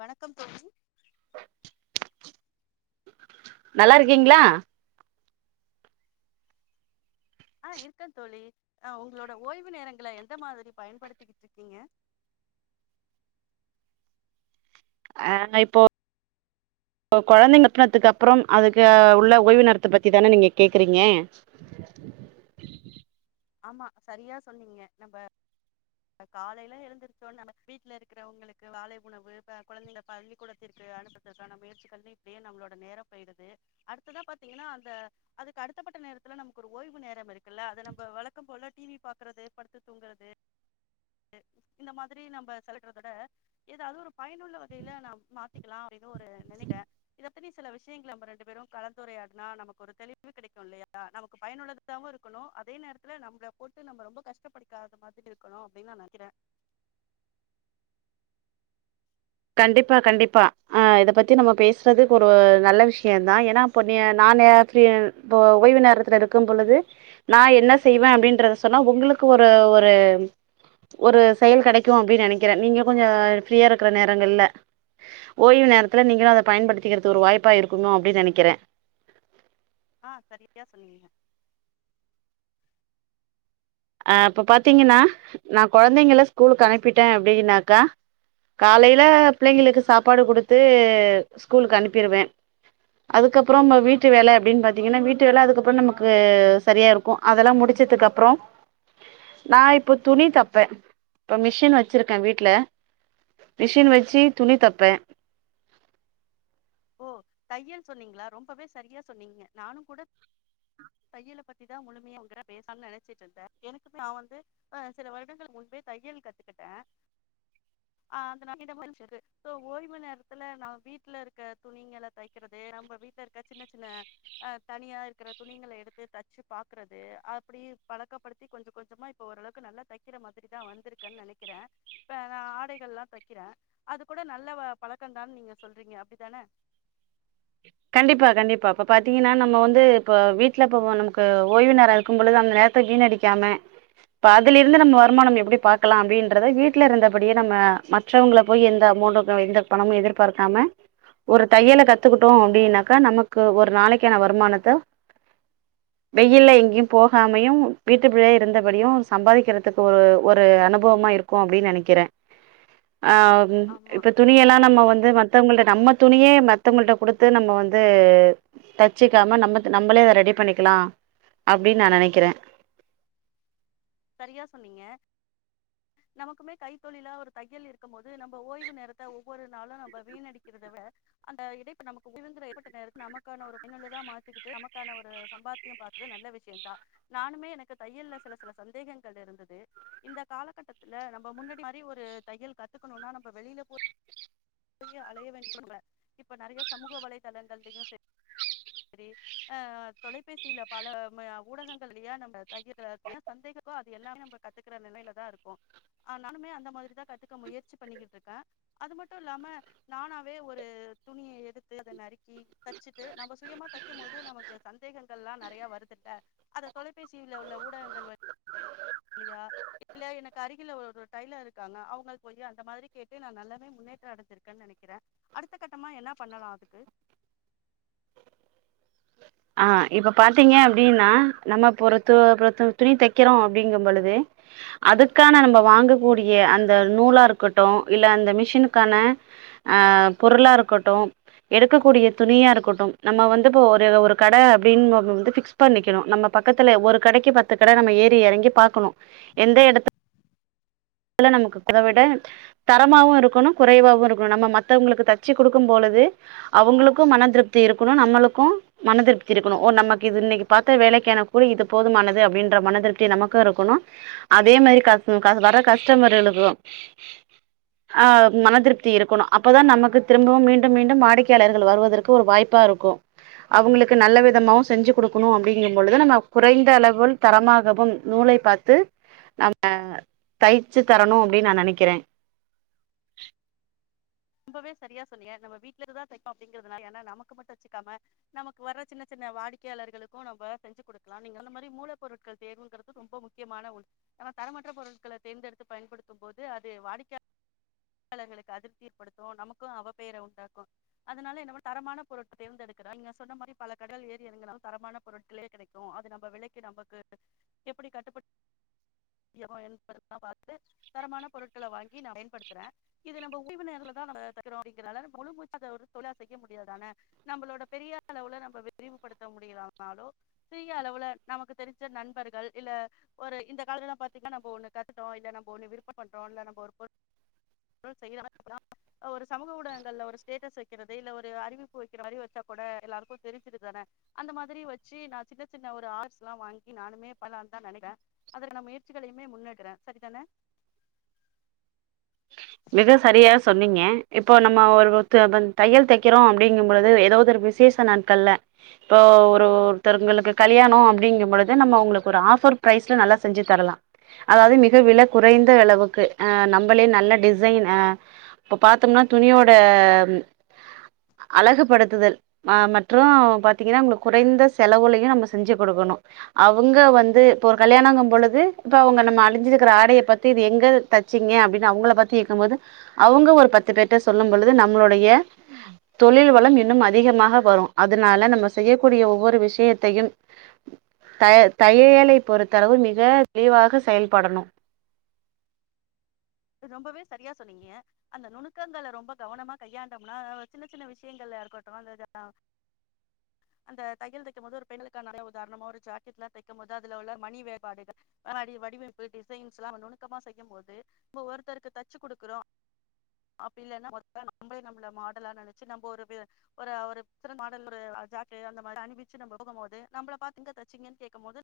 வணக்கம் தோழி நல்லாருக்கிங்ளா ஆ இருக்க தோழி ஆ உங்களோட ஓய்வு நேரங்கள எந்த மாதிரி பயன்படுத்திகிட்ருக்கிங்க அ நா இப்போ கொழந்தை அனுப்பனத்துக்கு அப்பறோ அதுக்கு உள்ள ஓய்வு நேரத்த பத்தி தான நீங்க கேக்கறிங்க ஆமா சரியா சொன்னிங்க நம்ம காலையில எழுந்திருச்சோன்ன நம்ம வீட்ல இருக்கறவங்களுக்கு காலை உணவு இப்ப குழந்தைங்கள பள்ளிக்கூடத்திற்கு அனுப்புறதுக்கான முயற்சிகள்னு இப்டியே நம்மளோட நேரம் போயிடுது அடுத்ததா பாத்திங்கனா அந்த அதுக்கு அடுத்தப்பட்ட நேரத்துல நமக்கு ஒரு ஓய்வு நேரம் இருக்குல்ல அத நம்ம வழ க்கம் போலா டி வி பாக்கறது படுத்து தூங்கறது இந்த மாதிரி நம்ம செலவிடறத விட எதாவுது ஒரு பயனுள்ள வகையில நா மாத்திக்கலா அப்டின்னு ஒரு நினைக்கிறே இத பத்தி சில விஷயங்கள நம்ம ரெண்டு பேரு கலந்துரையாடுனா நமக்கு ஒரு தெளிவு கிடைக்கு இல்லையா நமக்கு பயனுள்ளதாகவு இருக்கணு அதே நேர க்துல நம்ள போட்டு நம்ப ரொம்ப கஷ்டப்படுக்காத மாதிரி இருக்கணு அப்டின்னு நா நெனைக்கிறே கண்டிப்பா கண்டிப்பா ஆ இத பத்தி நம்ம பேசுறதுக்கு ஓ ஒரு நல்ல விஷயம தான் ஏன்னா இப்ப நீ நான் இ ஓய்வு நேரத்துல இருக்கும் பொழுது நான் என்ன செய்வேன் அப்பிடின்றத சொன்னா உங்களுக்கு ஒரு ஒரு ஒரு செயல் கெடைக்கும் அப்பிடின்னு நெனைக்கிறேன் நீங்க கொஞ்சம் ஃப்ரீயா இருக்கிற நேர த்தாங்க இல்ல ஓய்வு நேரத்துல நீங்களும் அத பயன்படுக்கிறதுக்கு ஒரு வாய்ப்பா இருக்கணோ அப்பிடி நெனைக்கறே ஆ செரியா சொன்னீங்க ஆ இப்ப பாத்தீங்கன்னா நான் கொழந்தைங்க ஸ்கூலுக்கு அனுப்பிட்டேன் அப்பிடின்னாக்கா காலையில பிள்ளைங்களுக்கு சாப்பாடு கொடுத்து ஸ்கூலுக்கு அனுப்பிருவேன் அதுக்கப்பறம் நம் வீட்டு வேலை அப்பிடின்னு பாத்தீங்கன்னா வீட்டு வேலை அதுக்கப்பறம் நமக்கு செரியா இருக்கும் அதெல்லாம் முடிச்சதுக்கு அப்பறம் நான் இப்போ துணி தெப்பேன் இப்ப மிஷின் வச்சிருக்கேன் வீட்ல மிஷின் வச்சு துணி தெப்பே ஓ தையல் சொன்னீங்களா ரொம்பவே செரியா சொன்னீங்க நானும் கூட தையலை பத்திதான் முழுமையாங்கிற பேசாம்னு நெனைச்சிட்டு இருந்தேன் எனக்கு நான் வந்து ஆ சில வருடங்களுக்கு முன்பே தையல் கத்துக்கிட்டேன் ஆ ஓய்வு நேரத்துல நான் வீட்ல இருக்க துணிங்களை தக்கறது நம்ம வீட்ல இருக்க சின்ன சின்ன ஆ தனியா இருக்கிற துணிங்களை எடுத்து தச்சு பாக்குறது அப்பிடி பழக்கப்படுத்தி கொஞ்சம் கொஞ்சமா இப்ப ஓரளவுக்கு நல்லா தெக்கிற மாரிதான் வந்திருக்கன்னு நனைக்கிறேன் இப்ப நான் ஆடைகள் எல்லாம் தைக்கிறேன் அது கூட நல்ல பழக்கம் தான்னு நீங்க சொல்றீங்க அப்ப தானே கண்டிப்பா கண்டிப்பா இப்ப பாத்தீங்கன்னா நம்ம வந்து இப்ப வீட்ல இப்ப நமக்கு ஓய்வு நேரம் இருக்கும் பொழுது அந்த நேரத்த வீணடிக்காம இப்ப அதுல இருந்து நம்ம வருமானம் எப்பிடி பாக்கலாம் அப்பிடின்றத வீட்ல இருந்தபடியே நம்ம மற்றவங்களை போய் எந்த அமௌண்ட எந்த பணமும் எதிர்பார்க்காம ஒரு தையல கத் த்துக்கிட்டோம் அப்பிடின்னாக்கா நமக்கு ஒரு நாளைக்கான வருமானத்தை வெயில்ல எங்கேயும் போகாமையும் வீட்டு குள்ளயே இருந்தபடியும் சம்பாதிக்கிறதுக்கு ஒரு ஒரு அனுபவமா இருக்கும் அப்பிடின்னு நெனைக்கிறே ஆ ஆமா இப்ப துணியெல்லாம் நம்ம வந்து மத்தவங்கள நம்ம துணியே ம த்தவங்களிட்ட கொடுத்து நம்ம வந்து தச்சிக்காம நம்ம நம்மளே அத ரெடி பண்ணிக்கலாம் அப்படின்னு நான் நினைக்கிறேன் சரியா சொன்னீங்க நமக்குமே கைத்தொழிலா ஒரு தையல் இருக்கும் போது நம்ம ஓய்வு நேரத்தை ஒவ்வொரு நாளும் நம்ம வீணடிக்கிறதவிட அந்த இடைப்ப நமக்கு உய ஏப்பட்ட நேரத்தை நமக்கான ஒரு பயனுள்ளதான் மாத்திக்கிட்டு நமக்கான ஒரு சம்பாத்தியம் பாக்குறது நல்ல விஷயம தான் நானுமே எனக்கு தையல்ல சில சில சந்தேகங்கள் இருந்தது இந்த காலகட்டத்துல நம்ம முன்னாடி மாதிரி ஒரு தையல் கத்துக்கணும்னா நம்ம வெளியில போய் போய் அலைய வேண்டும் இப்ப நிறைய சமூக வலைதளங்கள்லையும் ச சரி ஆஹ் தொலைபேசியில பல ஊடகங்கள்லயே நம்ம தையல் சந்தேகமோ அது எல்லாமே நம்ம கத்துக்கற நிலையில தான் இருக்கும் ஆஹ் நானுமே அந்த மாதிரிதான் கத்துக்க முயற்சி பண்ணிக்கிட்டு இருக்கேன் அது மட்டும் இல்லாம நானாவே ஒரு துணியை எடுத்து அதை நறுக்கி தைச்சுட்டு நம்ம சுயமா தைக்கும் போது நமக்கு சந்தேகங்கள் லாம் வருதுட்ட அதை தொலைபேசியில் உள்ள ஊடகங்கள் வ இல்லையா இல்ல எனக்கு அருகில் ஒரு கைல இருக்காங்க அவங்களுக்கு போய் அந்த மாதிரி கேட்டு நான் நல்லாவே முன்னேற்றம் அடைஞ்சிருக்கேன்னு ஆஹ் இப்ப பாத்தீங்க அப்படின்னா நம்ம பொற துணி தைக்கிறோம் அப்படிங்கும் பொழுது அதுக்கான நம்ம வாங்கக்கூடிய அந்த நூலா இருக்கட்டும் இல்ல அந்த மிஷினுக்கான அஹ் பொருளா இருக்கட்டும் எடுக்கக்கூடிய துணியா இருக்கட்டும் நம்ம வந்து இப்ப ஒரு ஒர் கட அப்படின்னு நம்மவந்து பிக்ஸ் பண்ணிக்கும் நம்ம பக்கத்துல ஒரு கடைக்கு பத்து கட ஏறி எறங்கி பாக்கனும் எந்த எடத் நமக்குதவிட தரமாவும் இருக்கணும் குறைவாவவும் இருக்கணும் நம்ம மத்தவங்களுக்கு தச்சு கொடுக்கும் பொழுது அவங்களுக்கும் மன திருப்தி இருக்கணும் நம்மளுக்கும் மனதிருப்தி இருக்கணும் ஓ நமக்கு இது இன்னைக்கு பார்த்த வேலைக்கான கூலி இது போதுமானது அப்படின்ற மனதிருப்தி நமக்கு இருக்கனுஅதே மாரி கர் வர கஸ் கஸ்டமர் ஆஹ் மனதிருப்தி இருக்கணும் அப்பதான் நமக்கு திரும்பவும் மீண்டும் மீண்டும் வாடிக்கையாளர்கள் வருவதற்கு ஒரு வாய்ப்பா இருக்கும் அவங்களுக்கு நல்ல விதமாவும் செஞ்சு கொடுக்கணும் அப்படிங்கும் பொழுது நம்ம குறைந்த அளவில் தரமாகவும் நூலைபார்த்து நம்ம தயிச்சு தரணும் அப்படின்னு நான் நினைக்கிறேன் ரொம்பவே சரியா சொன்னீங்க நம்ம வீட்டுல இருக்குதான் தைக்கும் அப்படிங்கறிறதுனால ஏன்னா நமக்கு மட்டும் தச்சுக்காம நமக்கு வர சின்ன சின்ன வாடிக்கையாளர்களுக்கும் நம்ம தச்சு கொடுக்கலாம் நீங்க அந்த மாதிரி மூல பொருட்கள் தேர்வுங்கறிறது ரொம்ப முக்கியமான உண் நம்ம தரமற்ற பொருட்களை தேர்ந்தெடுத்து பயன்படுத்தும் போது அது வாடிக்கையர்களுக்கு அதிர்ச்சி ஏற்படுத்தும் நமக்கும் அவ பேர உண்டாக்கும் அதனால என்னபன்ன தரமான பொருட்கள தேர்ந்தெடுக்ற இங்க சொன்னமாரி பல கடைல ஏறி எறங்னாலும் தரமான பொருட்களே கடைக்கும் அது நம்ப நிலைக்கு நம்பக்கு எப்டி கட்டுபடியா [unintelligible] தரமான பொருட்கள தாங்கி நா பயன்படுத்ற இது நம்ம ஓய்வுநேரத்ல [unintelligible] செய்ய முடியாத நம்மளோட பெரிய அளவு நம்ம விரிவுபடுத்த முடியலனாலும் சிறய அளவுல நமக்கு தெரி்ஞ்ச நண்பர்கள் இல்ல ஒரு இந்த காலத்தீங்கன்னாண்ணு கத்துட்டோம் இல்ல நம்ம விருப்பம் பண்றோம் [unintelligible] ஒரு சமூக ஊடகங்கள்ல ஒரு ஸ்டேட்டஸ் வைக்கிறது இல்ல ஒரு அறிவிப்பு வைக்கிற மாதிரி வச்சா கூட எல்லாருக்கும் தெரிஞ்சுருதானே அந்த மாதிரி வச்சு நான் சின்ன சின்ன ஒரு ஆர்ட்ஸ் எல்லாம் வாங்கி நானுமே பன்லானுதா நினைக்ற அதற்கான முயர்ச்சிகளுமே முன்வக்ற சரிதான மிக சரியா சொன்னீங்க இப்போ நம்ம ஒரு [unintelligible] தையல் தைக்கிறோம் அப்படிங்கும்பழுது ஏதோது ஒரு விசேஷ நாட்கள்ல இப்போ ஒரு ஒருத்தங்களுக்கு கல்யாணம் அப்படிங்கும் பொழுது நம்ம அவங்களுக்கு ஒரு ஆஃபர் பரைஸ்ல செஞ்சி தரலா அதாவது மிக விலை குறைந்த அளவுக்கு அ நம்பளே நல்லா டிஸ் [unintelligible] இப்ப பாத்தம்னா துணியோட அழகுப்படுத்துதல் மற்றும் பாத்தீங்கன்னா உங்களுக்கு குறைந்த செலவுளையும் நம்ம செஞ்சு கொடுக்கணும் அவங்க வந்து இப்ப ஒரு கல்யானங்கபொழுது இப்ப அவுங்க நம்ம அனிஞ்சிருக்ர ஆடைய பத்தி இது எங்க தச்சிங்க அப்டினு அவுங்கள பத் சேர்க்கும்போது அவங்க ஒரு பத்து பேர்ட சொல்லும் பொழுது நம்மளுடைய தொழில் வளம் இன்னும் அதிகமாக வரும் அதனால நம்ம செய்யக்கூடிய ஒவ்வொரு விஷயத்தையும் த தையலை பொறுத்தளவு மிக தெளிவாக செயல்படணும் ரொம்பவே சரியா சொன்னீங்க அந்த நுணுக்கங்களை ரொம்ப கவனமா கையாண்டோம்னா சின்ன சின்ன விஷயங்கள்ல இருக்கட்டும் அந்த் அந்த தையல் தைக்கும் போது ஒரு பெண்களுக்கான நல்லா உதாரணமா ஒரு ஜாக்கெட் எல்லாம் தைக்கும் போது அதுல உள்ள மணி வேலைப்படுகள் வடிவமைப்பு டிசைன்ஸ் எல்லாம் நுணுக்கமா செய்யும் போது இப்போ ஒருத்தருக்கு தச்சு கொடுக்குறோம் அப்டில்லேன்னா நம்பலே நம்பல மாடலா நனச்சி ஒரு ஒரு [unintelligible] தச்சு நம்ப போடும்போது நம்பல பாத்து எங்க தச்சிங்கன்னு கேக்கும்போது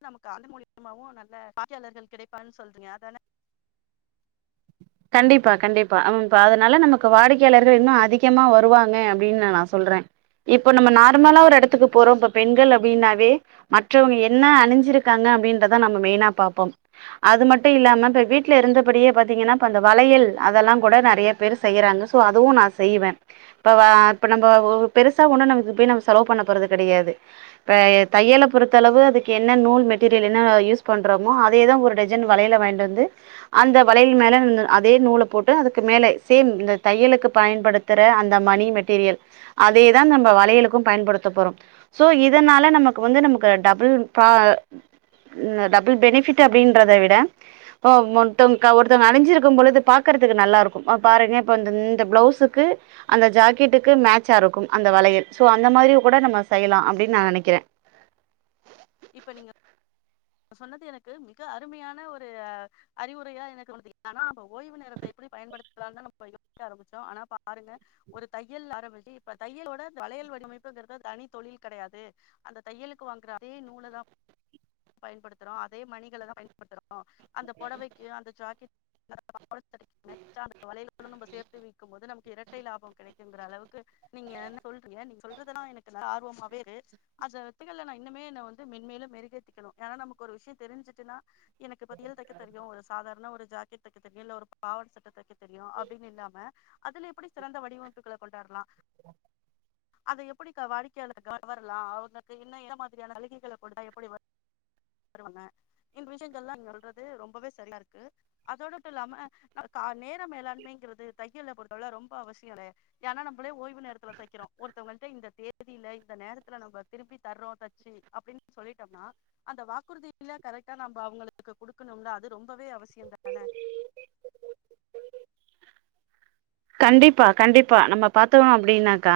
[unintelligible] சொல்ரிங்க கண்டிப்பா கண்டிப்பா அம் இப்ப அதனால நமக்கு வாடிக்கையாளர்கள் இன்னு அதிகமா வருவாங்க அப்டின்னு நா சொல்ரே இப்ப நம்ம நார்மலா ஒரு இடத்துக்கு போரோம் இப்போ பெண்கள் அப்டினாவே மற்ற வங்க என்ன அணிஞ்சிருக்காங்க அப்டின்றத நம்ம மெய்னா பாப்போம் அதுமட்டு இல்லாம இப்ப வீட்ல இருந்தபடியே பாத்திங்கனா அந்த வளையல் அதெல்லாம் கூட நிறைய பேர் செய்யறாங்க சோ அதுவும் நான் செய்வேன் இப்ப அ இப்ப நம்ம ஒரு பெருசா ஒன்னு [unintelligible] செலவுபன்னபோரதுகடையாது இப்ப தையல பொருத்தளவு அதுக்கு நூல் மெட்டிரியல் என்ன யூஸ் பன்ரோமோ அதே தா ஒரு டஜன் வளயல வாய்ன்ட் வந்து அந்த வளையல் மேல அதே நூல போட்டு அதுக்கு மேல சேம் இந்த தையளுக்கு பயன்படுத்துற அந்தக் மணி மெட்டிரியல் அதே தா நம்ப வளையலுக்கு பயன்படுத்தப் ரோம் சோ இதனால நமக்கு வந்து நமக்கு டபுள் பா டபுள் பெனிஃட் அபடின்றத விட [unintelligible] பொது பாக்கறதுக்கு நல்லா இருக்கும் பாருங்க பிளவுஸுக்கு அந்த ஜாக்கெட்டுக்கு மேட்சா இருக்கும் அந்த வலையில் சோ அந்த மாதிரியும் கூட நம்ம செய்யலாம் அப்படின்னு நான் நினைக்கிறேன் இப்ப நீங்க சொன்னது எனக்கு மிக அருமையான ஒரு அறிவுரையா எனக்கு [unintelligible] ஓய்வு நேரத்தை எப்டி பயன்படுத்தலானா [unintelligible] அனா பாருங்க ஒரு தையல்ல ஆரம்பிச்சி இப்ப தையலோட வளையல் வடிவமைப்புங்றது தனி தொழில் கிடையாது அந்த தையலுக்கு வாங்ற அதே நூலை தான் பயன்படுத்துறோம் அதே மணிகளை தான் பயன்படுத்துறோம் அந்த புடவைக்கு அந்த ஜாக்கெட் ஆ அந்த வலைய நம் சேத்து வைக்கும்போது நமக்கு இரட்டை லாபம் கிடைக்கும் ங்கிற அளவுக்கு நீங்க என் சொல்றீங்க நீங்க சொல்றதுல்லாம் எனக்கு ஆர்வமாவே இரு அத ஒத்துக்கல இன்னமே வந்து மென்மேலு மெருகேத்திக்கணும் ஏன்னா நமக்கு ஒரு விஷயம் தெரிஞ்சுட்டுன்னா எனக்கு தையல் தைக்க தெரியும் ஒரு சாதாரண ஒரு ஜாக்கெட் தெக்க தெரியும் இல்ல ஒரு பாவாட சட்ட தெக்க தெரியும் அப்டினு இல்லாம அதுல எப்படி சிறந்த வடிவமைப்புகள கொண்டாறலாம் அத எப்படி வாடிக்கையாலர்கல கவராலம் அவங்க என்ன [unintelligible] அழுகைகள கொடுத்தா எப்டி ஒர்க் இல்லாம இந்த விசியங்களா சொல்றது ரொம்பவே சரியா இருக்கு அதோடட்டு இல்லாம கா நேத் மேலாண்மைங்கிறது தையல்ல பொ [unintelligible] ரொம்ப அவசியம்ல நம்மள ஓய்வு நேரத்துல தெக்கிறோம் ஒருத்தவங்ககிட்ட இந்த தேதியில இந்த நேரத்துல நம்ப திருப்பி தர்றோம் சரி அப்படின்னு சொல்லிட்டோம்னா அந்த வாக்குறுதியில கரெக்டா நம்ம அவங்களுக்கு கொடுக்கணும்ல அது ரொம்பவே அவசியம் தானே கண்டிப்பா கண்டிப்பா நம்ம பாத்தோம் அப்டின்னாக்க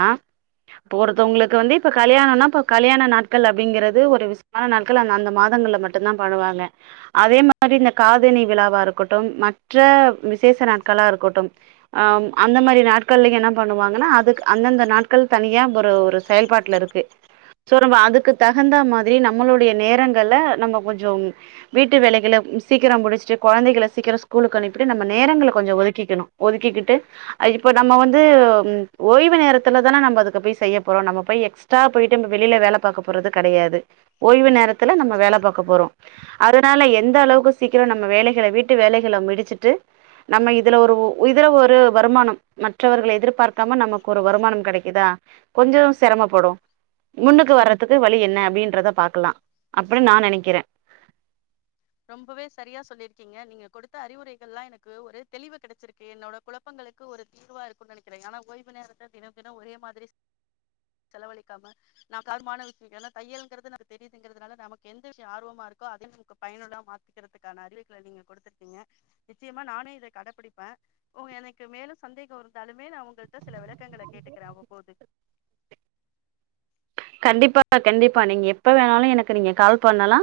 இப்ப ஒருத்தவங்களுக்கு வந்து இப்ப கல்யாணம்னா இப்ப கல்யாண நாட்கள் அப்படிங்கறது ஒரு விசமான நாட்கள் அந்த அந்த மாதங்கள்ல மட்டும்தான் பண்ணுவாங்க அதே மாதிரி இந்த காதனி விழாவா இருக்கட்டும் மற்ற விசேஷ நாட்களா இருக்கட்டும் ஆஹ் அந்த மாறி நாட்கள்ல என்ன பண்ணுவாங்கன்னா அதுக்கு அந்தந்த நாட்கள் தனியா ஒரு ஒரு செயல்பாட்ல இருக்கு ஸோ நம்ம அதுக்கு தகுந்த மாதிரி நம்மளுடைய நேரங்கள நம்ம கொஞ்சம் வீட்டு வேலைகளை சீக்கிரம் முடிச்சிட்டு குழந்தைகளை சீக்கிரம் ஸ்கூலுக்கு அனுப்பிட்டு நம்ம நேரங்கள கொஞ்சம் ஒதுக்கிக்கணும் ஒதுக்கிக்கிட்டு இப்ப நம்ம வந்து ம்ம் ஓய்வு நேரத்துல தானே நம்ம அதுக்கு போய் செய்ய போறோம் நம்ம போய் எக்ஸ்ட்ரா போயிட்டு நம்ம வெளியில வேல பாக்க போறது கெடையாது ஓய்வு நேரத்துல நம்ம வேலை பாக்க போறோம் அதனால எந்த அளவுக்கு சீக்கிரம் நம்ம வேலைகளை வீட்டு வேலைகளை முடிச்சுட்டு நம்ம இதுல ஒரு இதுல ஒரு வருமானம் மற்றவர்களை எதிர்பார்க்காம நமக்கு ஒரு வருமானம் கெடைக்குதா கொஞ்சம் சிரமப்படும் முன்னுக்கு வர்றதுக்கு வழி என்ன அப்டின்றத பாக்கலா அப்பிடி நா நெனைக்கறே ரொம்பவே சரியா சொல்லிருக்கீங்க நீங்க கொடுத்த அறிவுரைகள் எல்லா எனக்கு ஒரு தெளிவு கிடைச்சிருக்கு என்னோட குழப்பங்களுக்கு ஒரு தீர்வா இருக்குன்னு நினைக்கிறே ஆனா ஓய்வு நேரத்துல தினம் தின ஒரே மாதிரி செலவழிக்காம [unintelligible] தையல்ங்கிறது நமக்கு தெரியுதுங்கிறதுதுனால நமக்கு எந்த விஷய ஆர்வமா இருக்கோ அதே நமக்கு பயனுள்ளதா மாத்திக்கறதுக்கான அறிவுரைகளை நீங்க கொடுத்துருக்கீங்க நிச்சயமா நானே இத கடைபிடிப்ப உங்க எனக்கு மேலு சந்தேக இருந்தாலுமே நா உங்கள்ட்ட சில விளக்கங்கள கேட்டுக்கறே அவ்வப்போது கண்டிப்பா பா கண்டிப்பா நீங்க எப்ப வேணாலு எனக்கு நீங்க கால் பண்ணலா